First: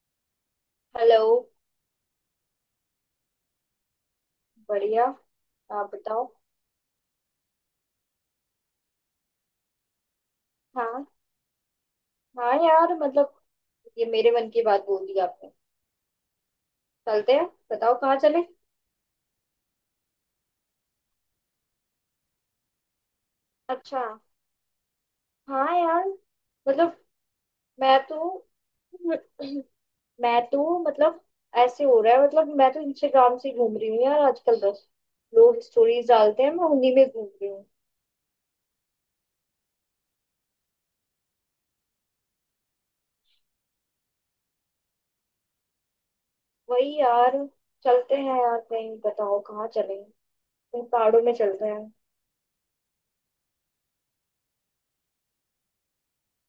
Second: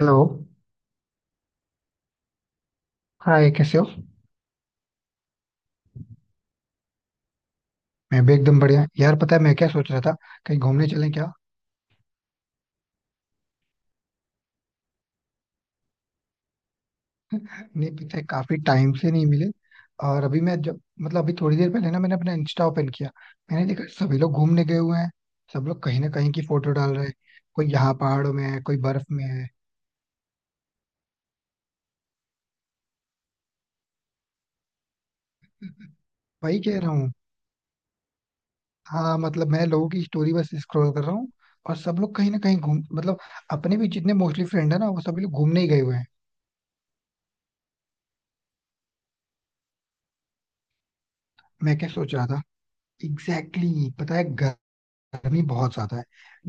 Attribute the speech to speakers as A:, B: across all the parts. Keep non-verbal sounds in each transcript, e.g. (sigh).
A: Hello.
B: Hello.
A: Hi कैसे हो?
B: बढ़िया। आप बताओ।
A: मैं भी एकदम बढ़िया यार। पता है मैं क्या सोच रहा था? कहीं घूमने
B: हाँ।
A: चलें क्या?
B: हाँ यार मतलब ये मेरे मन की बात बोल दी आपने। चलते हैं।
A: नहीं,
B: बताओ कहाँ
A: पिछले
B: चले
A: काफी टाइम से नहीं मिले। और अभी मैं जब मतलब अभी थोड़ी देर पहले ना मैंने अपना इंस्टा ओपन किया। मैंने देखा
B: अच्छा।
A: सभी लोग घूमने गए हुए हैं। सब
B: हाँ
A: लोग कहीं
B: यार
A: ना कहीं की फोटो डाल
B: मतलब
A: रहे हैं। कोई यहाँ
B: मैं तो
A: पहाड़ों में है, कोई बर्फ में है।
B: मैं तो मतलब ऐसे हो रहा है। मतलब मैं तो इंस्टाग्राम से ही घूम रही हूँ यार आजकल। बस लोग स्टोरीज डालते हैं,
A: वही
B: मैं
A: कह रहा
B: उन्हीं में
A: हूँ।
B: घूम रही हूँ।
A: हाँ मतलब मैं लोगों की स्टोरी बस स्क्रॉल कर रहा हूँ। और सब लोग कहीं ना कहीं घूम मतलब अपने भी जितने मोस्टली फ्रेंड है ना वो सभी लोग घूमने ही गए हुए हैं।
B: वही यार। चलते हैं यार कहीं। बताओ कहाँ चलें। कहीं पहाड़ों में चलते
A: मैं क्या
B: हैं।
A: सोच रहा था? एग्जैक्टली exactly, पता है गर्मी बहुत ज्यादा है।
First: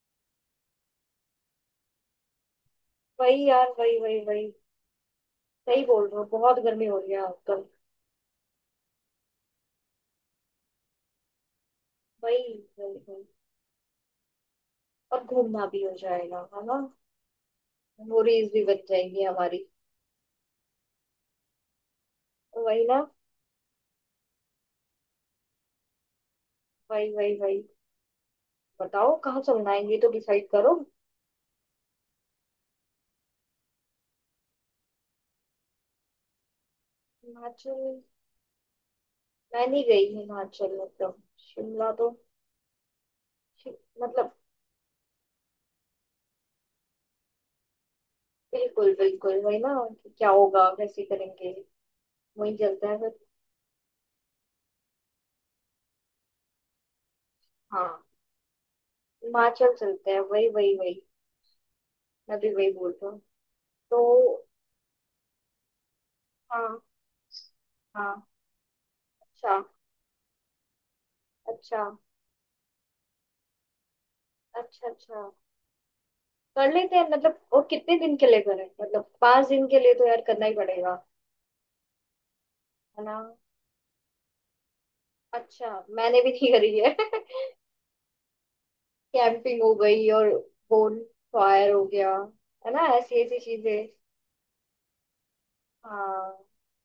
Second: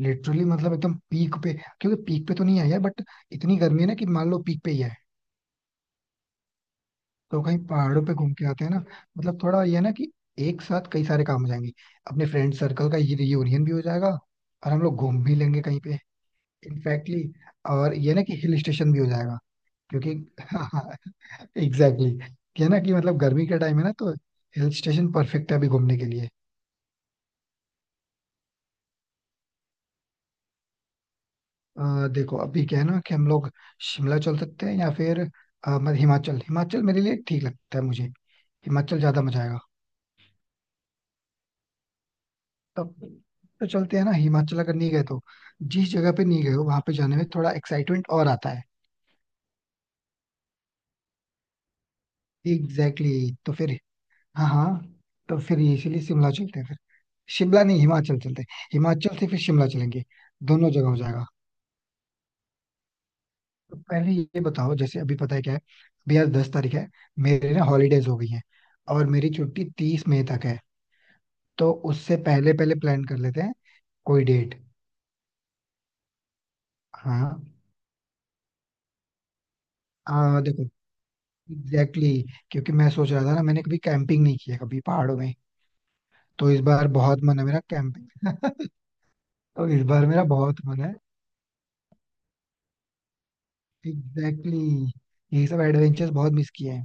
A: लिटरली मतलब एकदम पीक पे। क्योंकि पीक पे तो नहीं आई है बट
B: वही
A: इतनी
B: यार,
A: गर्मी है ना
B: वही
A: कि
B: वही
A: मान लो
B: वही।
A: पीक पे ही है।
B: सही बोल रहे हो, बहुत गर्मी हो रही है
A: तो कहीं
B: आजकल।
A: पहाड़ों पे घूम के आते हैं ना। मतलब थोड़ा ये है ना कि एक साथ कई सारे काम हो जाएंगे। अपने
B: वही
A: फ्रेंड सर्कल
B: वही
A: का ये
B: वही।
A: रियूनियन भी हो जाएगा। और हम लोग
B: और
A: घूम भी लेंगे
B: घूमना
A: कहीं
B: भी हो
A: पे।
B: जाएगा, है ना।
A: इनफैक्टली और ये ना कि
B: मेमोरीज
A: हिल
B: भी बच
A: स्टेशन भी हो
B: जाएंगी
A: जाएगा
B: हमारी।
A: क्योंकि (laughs) हाँ। एग्जैक्टली
B: तो
A: ये ना
B: वही
A: कि
B: ना।
A: मतलब गर्मी का टाइम है ना तो हिल स्टेशन परफेक्ट है अभी घूमने के लिए।
B: वही वही वही। बताओ कहाँ चलना है, ये तो डिसाइड करो।
A: देखो अभी क्या है ना कि हम लोग शिमला चल सकते हैं या फिर हिमाचल। हिमाचल मेरे लिए ठीक लगता
B: हिमाचल।
A: है मुझे। हिमाचल ज्यादा मजा आएगा।
B: मैं नहीं गई हिमाचल मतलब शिमला तो।
A: तब तो
B: शि-
A: चलते हैं ना
B: मतलब
A: हिमाचल। अगर नहीं गए तो जिस जगह पे नहीं गए हो वहां पे जाने में थोड़ा एक्साइटमेंट और आता है।
B: बिल्कुल बिल्कुल वही ना, कि क्या होगा, कैसे करेंगे। वही चलते हैं
A: एग्जैक्टली
B: फिर।
A: exactly. तो फिर हाँ हाँ। तो फिर ये इसीलिए शिमला चलते हैं फिर। शिमला नहीं,
B: हाँ
A: हिमाचल चलते हैं। हिमाचल से फिर शिमला
B: हिमाचल
A: चलेंगे।
B: चलते हैं। वही
A: दोनों
B: वही
A: जगह हो
B: वही।
A: जाएगा।
B: मैं भी वही बोल रहा हूँ
A: तो
B: तो।
A: पहले ये बताओ, जैसे अभी पता है क्या है, अभी आज 10 तारीख
B: हाँ
A: है। मेरे ना हॉलीडेज हो गई
B: हाँ।
A: है। और मेरी
B: अच्छा
A: छुट्टी 30 मई तक है। तो
B: अच्छा
A: उससे पहले पहले प्लान कर लेते हैं कोई डेट।
B: अच्छा अच्छा, कर लेते हैं
A: हाँ।
B: मतलब। वो कितने दिन के लिए करें? मतलब 5 दिन के लिए तो यार करना ही
A: देखो
B: पड़ेगा।
A: एग्जैक्टली exactly, क्योंकि मैं
B: है
A: सोच
B: ना।
A: रहा था ना मैंने कभी कैंपिंग नहीं किया कभी पहाड़ों में।
B: अच्छा। मैंने भी
A: तो
B: नहीं
A: इस
B: करी
A: बार
B: है
A: बहुत मन है
B: (laughs)
A: मेरा कैंपिंग। (laughs)
B: कैंपिंग
A: तो
B: हो
A: इस बार
B: गई,
A: मेरा
B: और
A: बहुत मन है।
B: बोन फायर हो गया, है ना ऐसी ऐसी चीजें।
A: एग्जैक्टली exactly, ये सब एडवेंचर्स
B: हाँ
A: बहुत मिस किए हैं।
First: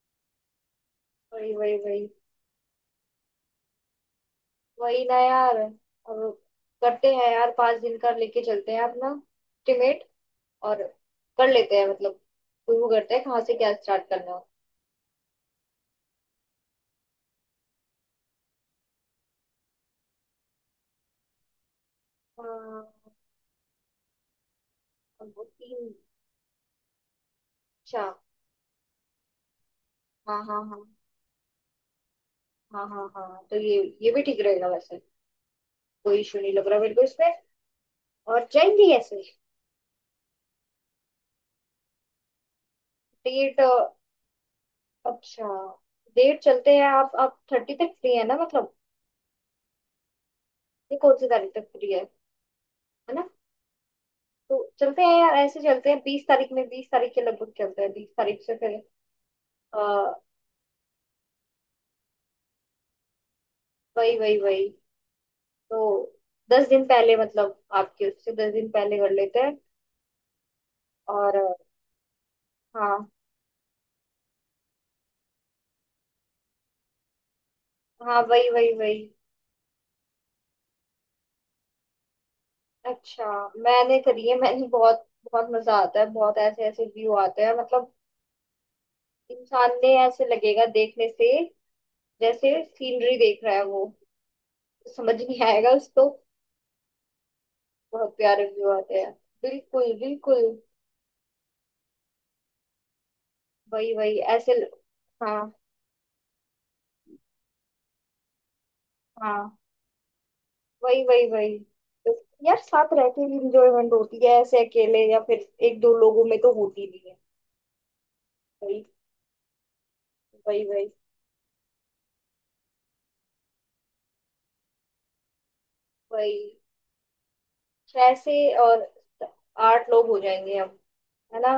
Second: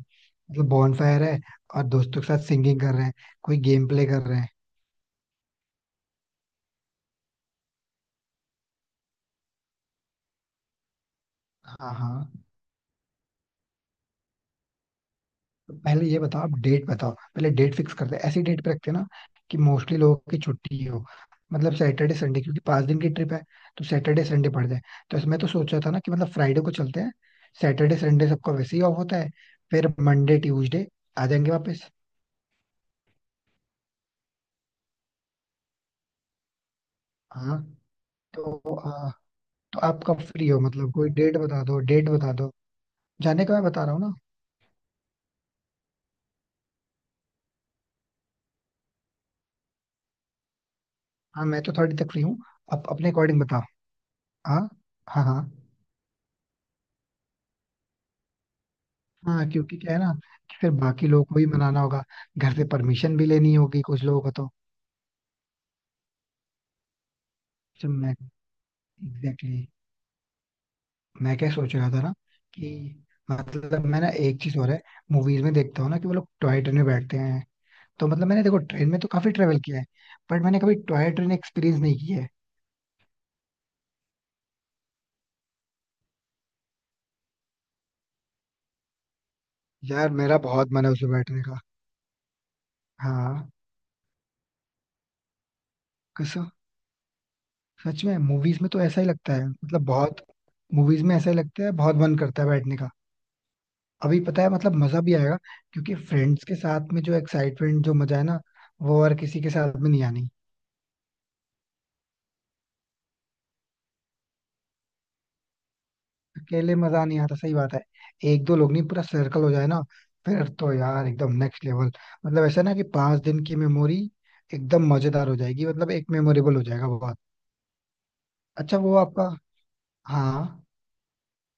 A: मतलब बॉनफायर है,
B: वही वही
A: और
B: वही।
A: दोस्तों के साथ सिंगिंग कर रहे हैं, कोई गेम प्ले कर रहे हैं।
B: वही ना यार। और करते हैं यार, 5 दिन का लेके चलते हैं अपना एस्टिमेट। और कर लेते हैं
A: हाँ
B: मतलब।
A: हाँ।
B: शुरू करते हैं कहाँ से, क्या स्टार्ट करना है।
A: तो पहले ये बताओ, आप डेट बताओ। पहले डेट फिक्स करते हैं। ऐसी डेट पे रखते हैं ना कि मोस्टली लोगों की छुट्टी हो। मतलब सैटरडे संडे, क्योंकि 5 दिन की
B: हाँ।
A: ट्रिप है। तो सैटरडे संडे पड़ जाए। तो
B: अब
A: इसमें
B: वो
A: तो सोचा था
B: तीन।
A: ना कि मतलब फ्राइडे को चलते हैं। सैटरडे
B: अच्छा।
A: संडे सबका वैसे ही ऑफ होता है। फिर मंडे
B: हाँ हाँ हाँ
A: ट्यूजडे आ जाएंगे वापस।
B: हाँ हाँ हाँ हाँ। तो ये भी ठीक रहेगा वैसे। कोई इशू नहीं लग रहा मेरे को इसमें।
A: हाँ।
B: और
A: तो
B: जाएंगे
A: आ,
B: ऐसे।
A: तो आप कब फ्री हो? मतलब कोई डेट बता दो, डेट बता दो जाने का,
B: डेट
A: मैं बता रहा हूँ ना।
B: अच्छा। डेट चलते हैं। आप 30 तक फ्री है ना मतलब। ये कौन सी
A: हाँ,
B: तारीख
A: मैं
B: तक
A: तो
B: फ्री
A: 30
B: है?
A: तक फ्री हूँ। आप अपने
B: है ना।
A: अकॉर्डिंग बताओ। हाँ
B: तो चलते हैं
A: हाँ
B: यार,
A: हाँ
B: ऐसे चलते हैं 20 तारीख में, 20 तारीख के लगभग चलते हैं, 20 तारीख से फिर।
A: हाँ, क्योंकि क्या है ना
B: अ,
A: कि फिर बाकी लोगों को भी मनाना होगा। घर से परमिशन भी लेनी होगी कुछ
B: वही
A: लोगों को
B: वही
A: तो।
B: वही। तो 10 दिन पहले, मतलब
A: तो
B: आपके
A: मैं
B: उससे 10 दिन पहले कर लेते
A: एग्जैक्टली
B: हैं।
A: exactly,
B: और
A: मैं क्या सोच रहा था ना कि
B: हाँ
A: मतलब मैं ना एक चीज और है। मूवीज में देखता हूँ ना कि वो लोग टॉय ट्रेन में बैठते हैं। तो
B: हाँ।
A: मतलब मैंने
B: वही
A: देखो
B: वही
A: ट्रेन
B: वही।
A: में तो काफी ट्रेवल किया है, बट मैंने कभी टॉय ट्रेन एक्सपीरियंस नहीं किया है।
B: अच्छा मैंने करी है, मैंने बहुत। बहुत मजा आता है, बहुत ऐसे ऐसे व्यू आते हैं मतलब। इंसान ने
A: यार
B: ऐसे
A: मेरा
B: लगेगा
A: बहुत मन है
B: देखने
A: उसमें
B: से,
A: बैठने का।
B: जैसे सीनरी देख
A: हाँ
B: रहा है वो। समझ नहीं आएगा उसको।
A: कसम, सच
B: बहुत
A: में
B: प्यारे
A: मूवीज में
B: व्यू
A: तो
B: आते
A: ऐसा ही
B: हैं।
A: लगता है, मतलब
B: बिल्कुल
A: बहुत।
B: बिल्कुल।
A: मूवीज में ऐसा ही लगता है, बहुत मन करता है बैठने का।
B: वही वही
A: अभी पता है
B: ऐसे
A: मतलब मजा भी आएगा,
B: हाँ।
A: क्योंकि फ्रेंड्स के साथ में जो एक्साइटमेंट जो मजा है ना वो और किसी
B: हाँ
A: के साथ में नहीं आनी।
B: वही वही वही। यार साथ रह के भी इंजॉयमेंट होती है, ऐसे अकेले या फिर एक दो लोगों में तो
A: अकेले
B: होती
A: मजा
B: नहीं है।
A: नहीं आता, सही बात है। एक दो लोग
B: वही
A: नहीं, पूरा सर्कल हो जाए ना। फिर
B: वही
A: तो
B: वही
A: यार एकदम नेक्स्ट लेवल। मतलब ऐसा ना कि 5 दिन की मेमोरी एकदम मजेदार हो जाएगी। मतलब एक
B: वही।
A: मेमोरेबल हो जाएगा बहुत।
B: छह से।
A: अच्छा
B: और
A: वो आपका
B: 8 लोग हो जाएंगे
A: हाँ।
B: अब। है ना।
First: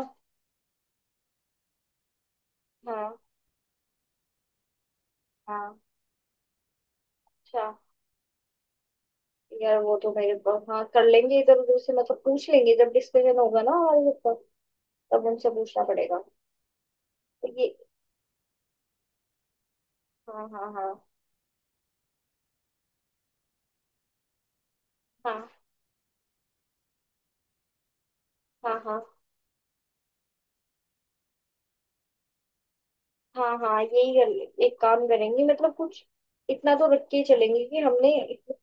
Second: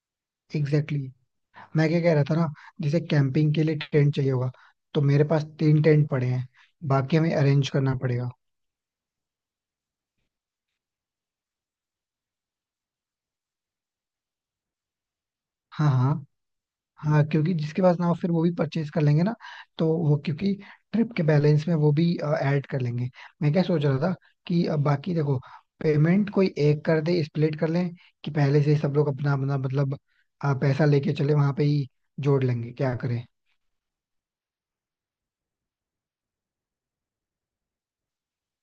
A: Exactly exactly. मैं क्या कह रहा था ना, जैसे
B: हाँ
A: कैंपिंग के लिए टेंट चाहिए होगा। तो मेरे पास
B: हाँ।
A: 3 टेंट पड़े हैं। बाकी हमें
B: अच्छा।
A: अरेंज करना पड़ेगा।
B: यार वो तो मेरे पास हाँ, कर लेंगे इधर उधर से, मतलब पूछ लेंगे जब डिस्कशन होगा ना हमारे ऊपर। तब उनसे पूछना
A: हाँ हाँ
B: पड़ेगा।
A: हाँ,
B: तो
A: क्योंकि
B: ये।
A: जिसके पास ना हो फिर वो भी परचेज कर लेंगे ना। तो वो
B: हाँ
A: क्योंकि
B: हाँ हाँ
A: ट्रिप के बैलेंस में वो भी ऐड कर लेंगे। मैं क्या सोच रहा था कि अब बाकी देखो
B: हाँ
A: पेमेंट कोई एक कर दे, स्प्लिट कर लें। कि पहले से ही
B: हाँ
A: सब
B: हाँ
A: लोग अपना अपना मतलब पैसा लेके चले वहां पे ही, जोड़ लेंगे, क्या करें।
B: हाँ हाँ यही कर ले, एक काम करेंगे मतलब कुछ। इतना तो रख के ही चलेंगे कि हमने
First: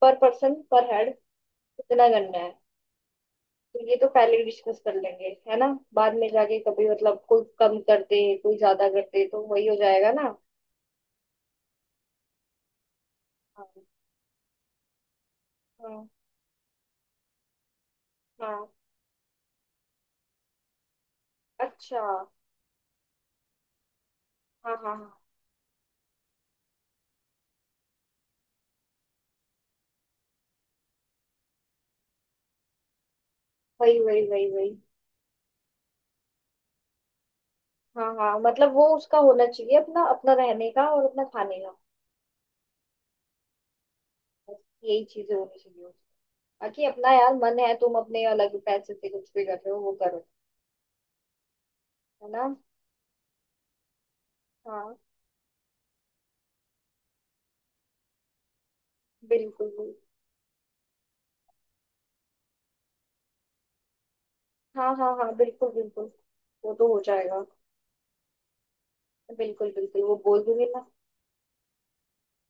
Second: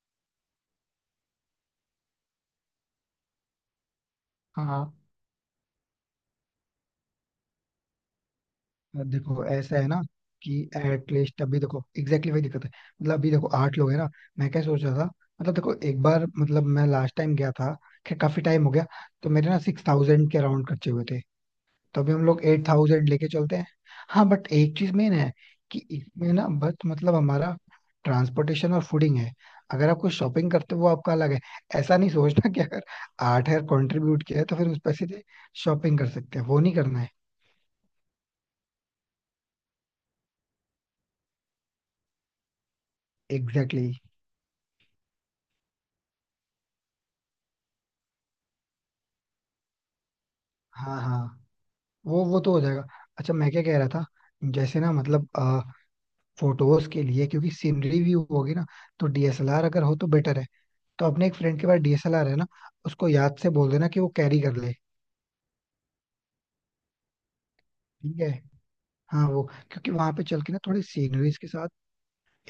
B: पर पर्सन, पर हेड इतना करना है। तो ये तो पहले डिस्कस
A: हाँ।
B: कर लेंगे, है ना। बाद में जाके कभी मतलब कोई कम कर दे कोई ज्यादा कर
A: अब
B: दे,
A: देखो
B: तो वही हो
A: ऐसा है ना
B: जाएगा ना।
A: कि एटलीस्ट अभी देखो एग्जैक्टली exactly वही दिक्कत है। मतलब अभी देखो
B: हाँ।
A: 8 लोग है ना। मैं क्या सोच रहा था, मतलब देखो एक
B: हाँ
A: बार, मतलब मैं लास्ट टाइम गया था, खैर काफी
B: हाँ,
A: टाइम हो गया। तो मेरे ना 6,000 के अराउंड खर्चे हुए थे। तो
B: अच्छा।
A: अभी हम लोग 8,000 लेके चलते हैं। हाँ बट
B: हाँ
A: एक चीज
B: हाँ हाँ।
A: मेन है कि इसमें ना बस मतलब हमारा ट्रांसपोर्टेशन और फूडिंग है। अगर आप कुछ शॉपिंग करते हो वो आपका अलग है। ऐसा नहीं सोचना कि अगर 8 हजार
B: वही वही
A: कंट्रीब्यूट किया है
B: वही
A: तो फिर
B: वही।
A: उस पैसे से शॉपिंग कर सकते हैं, वो नहीं करना है।
B: हाँ हाँ, मतलब वो उसका होना चाहिए अपना अपना रहने का और अपना खाने का।
A: Exactly exactly.
B: बस यही चीजें होनी चाहिए उसकी। बाकी अपना यार मन है, तुम अपने अलग पैसे से कुछ भी कर रहे हो वो करो।
A: हाँ हाँ, वो
B: है
A: वो
B: ना।
A: तो हो जाएगा। अच्छा मैं क्या कह रहा था, जैसे ना
B: हाँ
A: मतलब फोटोज के लिए क्योंकि सीनरी व्यू होगी ना, तो डीएसएलआर
B: बिल्कुल
A: अगर
B: बिल्कुल।
A: हो तो बेटर है। तो अपने एक फ्रेंड के पास डीएसएलआर है ना, उसको याद से बोल देना कि वो कैरी कर ले।
B: हाँ हाँ हाँ बिल्कुल बिल्कुल, वो तो हो जाएगा।
A: ठीक है। हाँ वो,
B: बिल्कुल
A: क्योंकि
B: बिल्कुल,
A: वहां
B: वो
A: पे
B: बोल
A: चल के ना
B: दूंगी मैं।
A: थोड़ी सीनरीज के साथ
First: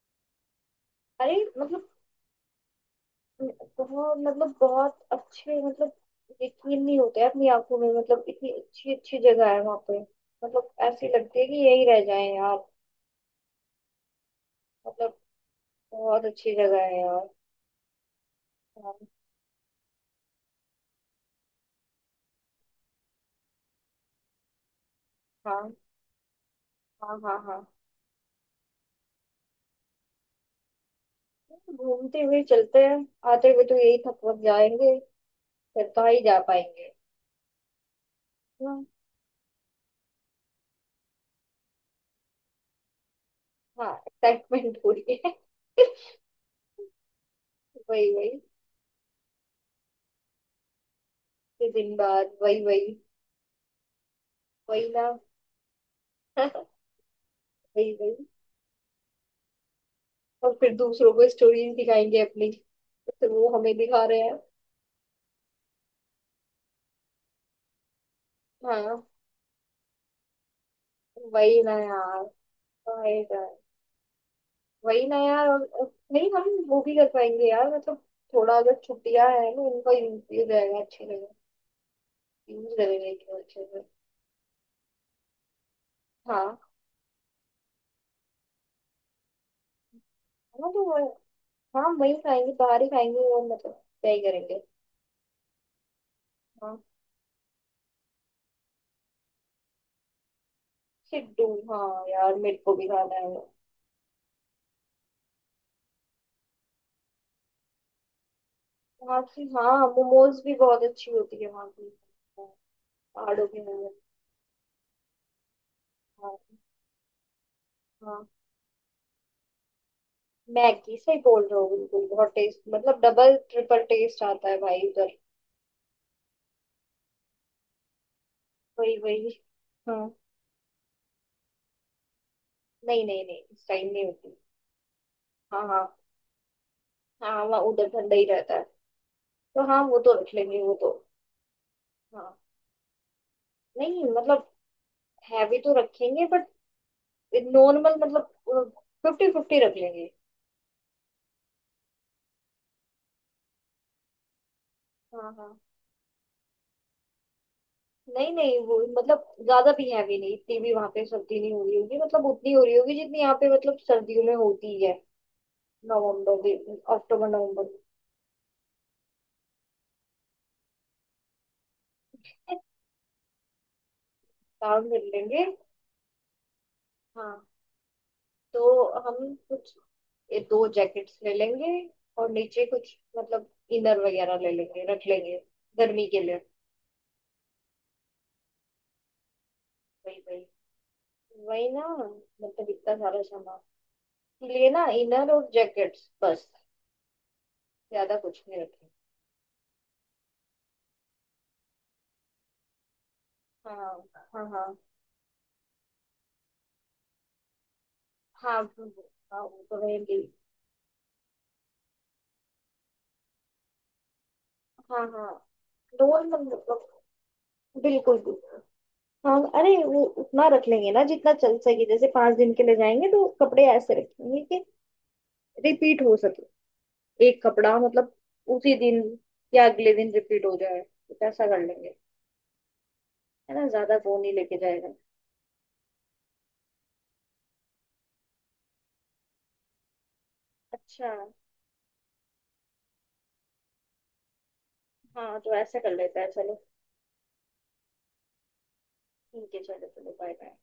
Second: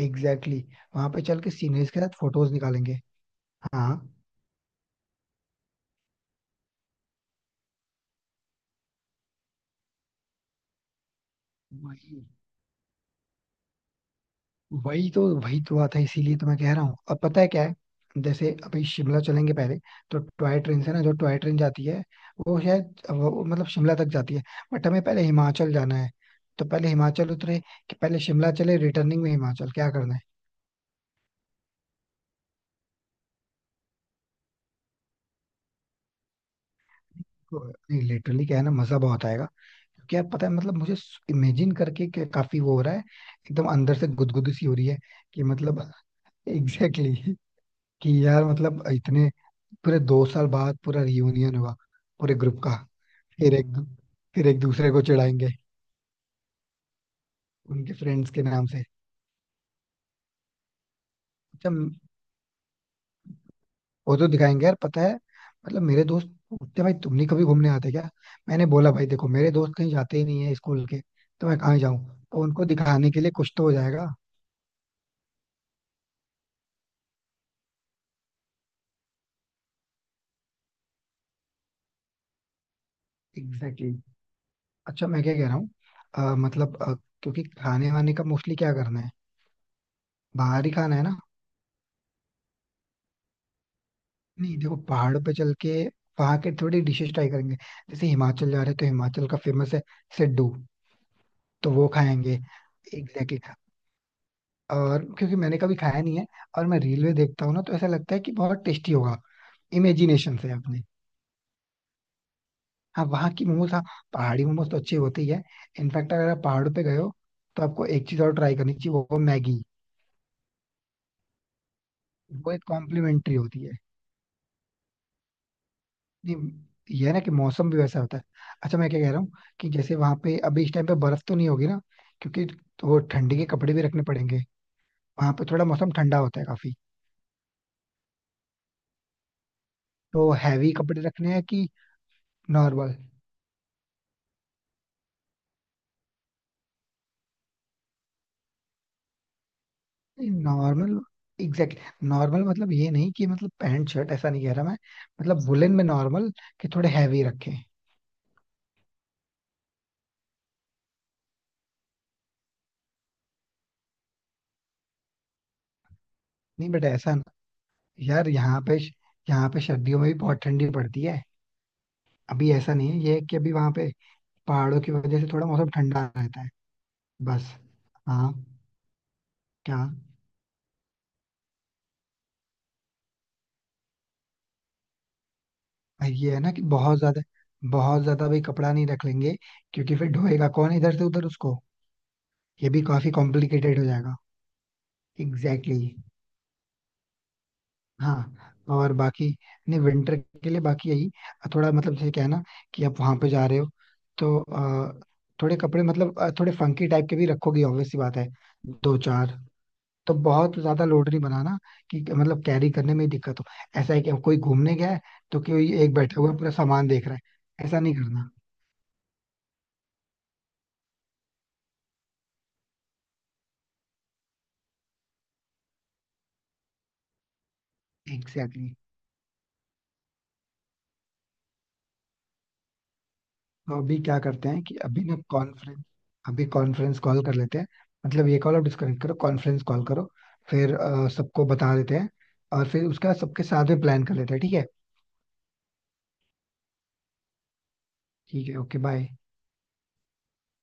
A: एग्जैक्टली exactly, वहां पे
B: अरे
A: चल के
B: मतलब
A: सीनरीज के साथ फोटोज निकालेंगे। हाँ।
B: बहुत, मतलब बहुत अच्छे मतलब। यकीन नहीं होता है अपनी आंखों में, मतलब इतनी अच्छी अच्छी जगह है वहां पे। मतलब ऐसी लगती है कि यही रह
A: वही,
B: जाए यार। मतलब
A: वही तो बात है,
B: बहुत
A: इसीलिए तो
B: अच्छी
A: मैं कह
B: जगह
A: रहा हूँ।
B: है
A: अब
B: यार।
A: पता है क्या है, जैसे अभी
B: हाँ
A: शिमला चलेंगे पहले, तो टॉय ट्रेन से ना, जो टॉय ट्रेन जाती है वो शायद वो मतलब शिमला तक जाती है। बट हमें पहले
B: हाँ
A: हिमाचल जाना है। तो पहले
B: हाँ
A: हिमाचल
B: हाँ हाँ।
A: उतरे, कि पहले शिमला चले, रिटर्निंग में हिमाचल क्या करना है।
B: घूमते हुए चलते हैं, आते हुए तो यही थक जाएंगे, फिर कहाँ ही जा पाएंगे।
A: नहीं लिटरली क्या है ना
B: हाँ।
A: मजा बहुत आएगा, क्योंकि यार पता है मतलब मुझे इमेजिन करके के काफी वो हो रहा है। एकदम
B: हाँ
A: अंदर से गुदगुदी सी हो
B: एक्साइटमेंट
A: रही
B: हो
A: है
B: रही है
A: कि मतलब
B: (laughs)
A: (laughs) एग्जैक्टली exactly,
B: वही
A: कि
B: वही।
A: यार मतलब इतने पूरे 2 साल बाद पूरा रियूनियन
B: फिर
A: हुआ
B: दिन बाद
A: पूरे ग्रुप
B: वही
A: का।
B: वही।
A: फिर एक दू- फिर एक
B: वही
A: दूसरे को
B: ना
A: चिढ़ाएंगे
B: (laughs) वही
A: उनके
B: वही।
A: फ्रेंड्स के नाम से।
B: और फिर दूसरों को
A: अच्छा
B: स्टोरीज दिखाएंगे अपनी। तो वो हमें दिखा
A: वो
B: रहे
A: तो
B: हैं।
A: दिखाएंगे यार, पता है मतलब मेरे दोस्त पूछते भाई तुम नहीं कभी घूमने आते क्या। मैंने बोला
B: हाँ
A: भाई देखो मेरे दोस्त कहीं जाते ही नहीं है स्कूल के, तो मैं
B: वही ना
A: कहाँ जाऊँ।
B: यार।
A: तो उनको दिखाने
B: वही
A: के लिए
B: ना।
A: कुछ तो हो जाएगा।
B: वही ना यार। और नहीं, हम वो भी कर पाएंगे यार मतलब। थोड़ा अगर छुट्टियां हैं ना, उनका यूज रहेगा अच्छी जगह। यूज करेंगे अच्छे से।
A: Exactly exactly. अच्छा मैं क्या कह रहा हूँ,
B: हाँ
A: मतलब क्योंकि खाने वाने का मोस्टली क्या करना है, बाहर
B: हाँ
A: ही खाना है ना।
B: हाँ वही खाएंगे, बाहर ही खाएंगे, और मतलब क्या ही
A: नहीं
B: करेंगे।
A: देखो, पहाड़ पे चल के वहां के
B: हाँ।
A: थोड़ी डिशेस ट्राई करेंगे। जैसे हिमाचल जा रहे हैं तो हिमाचल का फेमस है सिड्डू,
B: सिड्डू।
A: तो वो
B: हाँ
A: खाएंगे।
B: यार, मेरे को भी खाना है।
A: Exactly exactly. और क्योंकि मैंने कभी खाया नहीं है, और मैं रील में देखता हूँ ना तो ऐसा लगता है कि बहुत टेस्टी
B: वहाँ
A: होगा
B: की हाँ,
A: इमेजिनेशन
B: मोमोज
A: से
B: भी बहुत
A: अपने।
B: अच्छी होती है वहाँ की।
A: हाँ वहाँ की
B: पहाड़ों के
A: मोमोज, हाँ
B: मोमोज।
A: पहाड़ी मोमोज तो अच्छी होती है। इनफैक्ट अगर आप
B: हाँ।
A: पहाड़ों पे गए हो तो आपको एक चीज
B: हाँ
A: और ट्राई करनी चाहिए, वो मैगी।
B: मैगी, सही बोल रहे हो बिल्कुल। बहुत
A: वो
B: टेस्ट
A: एक
B: मतलब
A: कॉम्प्लीमेंट्री
B: डबल
A: होती है।
B: ट्रिपल टेस्ट आता है भाई उधर।
A: नहीं ये है ना कि मौसम भी वैसा होता है। अच्छा मैं
B: वही
A: क्या कह रहा हूँ,
B: वही।
A: कि जैसे
B: हाँ।
A: वहां पे अभी इस टाइम पे बर्फ तो नहीं होगी ना, क्योंकि तो वो
B: नहीं नहीं
A: ठंडी
B: नहीं,
A: के
B: इस
A: कपड़े भी
B: टाइम
A: रखने
B: नहीं होती।
A: पड़ेंगे। वहां पे थोड़ा
B: हाँ हाँ।
A: मौसम ठंडा होता है काफी।
B: हाँ वहाँ उधर ठंडा ही रहता है। तो हाँ वो तो
A: तो
B: रख लेंगे
A: हैवी
B: वो तो।
A: कपड़े रखने हैं कि
B: हाँ।
A: नॉर्मल?
B: नहीं मतलब हैवी तो रखेंगे बट नॉर्मल मतलब 50-50 रख लेंगे।
A: नॉर्मल एग्जैक्ट, नॉर्मल मतलब ये नहीं कि मतलब पैंट शर्ट, ऐसा नहीं कह रहा मैं।
B: हाँ
A: मतलब
B: हाँ।
A: वुलन में नॉर्मल कि थोड़े हैवी रखें।
B: नहीं नहीं, वो मतलब ज्यादा भी हैवी नहीं, इतनी भी वहां पे सर्दी नहीं हो रही होगी, मतलब उतनी हो रही होगी जितनी यहाँ पे मतलब सर्दियों में होती है। नवंबर भी,
A: नहीं बट ऐसा न-
B: अक्टूबर नवंबर
A: यार यहाँ पे सर्दियों में भी बहुत ठंडी पड़ती है। अभी
B: में।
A: ऐसा नहीं है, ये है कि अभी वहां पे पहाड़ों
B: काम
A: की
B: कर
A: वजह से
B: लेंगे।
A: थोड़ा मौसम ठंडा रहता है,
B: हाँ।
A: बस। हाँ।
B: तो हम कुछ
A: क्या?
B: ये 2 जैकेट्स ले लेंगे, और नीचे कुछ मतलब इनर वगैरह ले लेंगे रख लेंगे गर्मी
A: भाई,
B: के
A: ये है
B: लिए।
A: ना कि बहुत ज्यादा भी कपड़ा नहीं रख लेंगे, क्योंकि फिर
B: वही वही।
A: ढोएगा कौन इधर से उधर उसको।
B: वही ना, मतलब
A: ये भी
B: इतना
A: काफी
B: सारा
A: कॉम्प्लिकेटेड
B: सामान
A: हो जाएगा।
B: लिए ना, इनर और
A: एग्जैक्टली exactly.
B: जैकेट्स बस, ज्यादा कुछ
A: हाँ
B: नहीं रखेंगे।
A: और बाकी नहीं विंटर के लिए बाकी यही थोड़ा मतलब जैसे क्या है ना कि आप वहां पे जा रहे हो,
B: हाँ
A: तो
B: हाँ हाँ
A: थोड़े कपड़े मतलब थोड़े फंकी टाइप के भी रखोगे ऑब्वियस सी बात है,
B: हाँ
A: दो चार।
B: हाँ वो तो रहेंगे
A: तो
B: ही।
A: बहुत ज्यादा लोड नहीं बनाना कि मतलब कैरी करने में ही दिक्कत हो। ऐसा है कि अब कोई घूमने गया है
B: हाँ हाँ
A: तो कोई एक बैठा
B: डोल
A: हुआ है, पूरा
B: मतलब।
A: सामान देख रहा है, ऐसा नहीं
B: बिल्कुल
A: करना।
B: बिल्कुल। हाँ अरे, वो उतना रख लेंगे ना जितना चल सके, जैसे 5 दिन के लिए जाएंगे तो कपड़े ऐसे रखेंगे कि रिपीट हो सके। एक कपड़ा मतलब
A: एग्जैक्टली
B: उसी
A: exactly.
B: दिन या अगले दिन रिपीट हो जाए, कुछ ऐसा कर लेंगे। है ना,
A: तो
B: ज्यादा
A: अभी
B: वो
A: क्या
B: नहीं
A: करते
B: लेके
A: हैं कि
B: जाएगा।
A: अभी ना कॉन्फ्रेंस कॉल कर लेते हैं, मतलब ये कॉल आप डिस्कनेक्ट करो, कॉन्फ्रेंस कॉल करो। फिर
B: अच्छा।
A: सबको बता देते हैं और फिर उसका सबके साथ में प्लान कर लेते हैं। ठीक है।
B: हाँ तो ऐसा कर लेते हैं चलो।
A: ठीक है ओके बाय।
B: ठीक है, चलो चलो बाय बाय।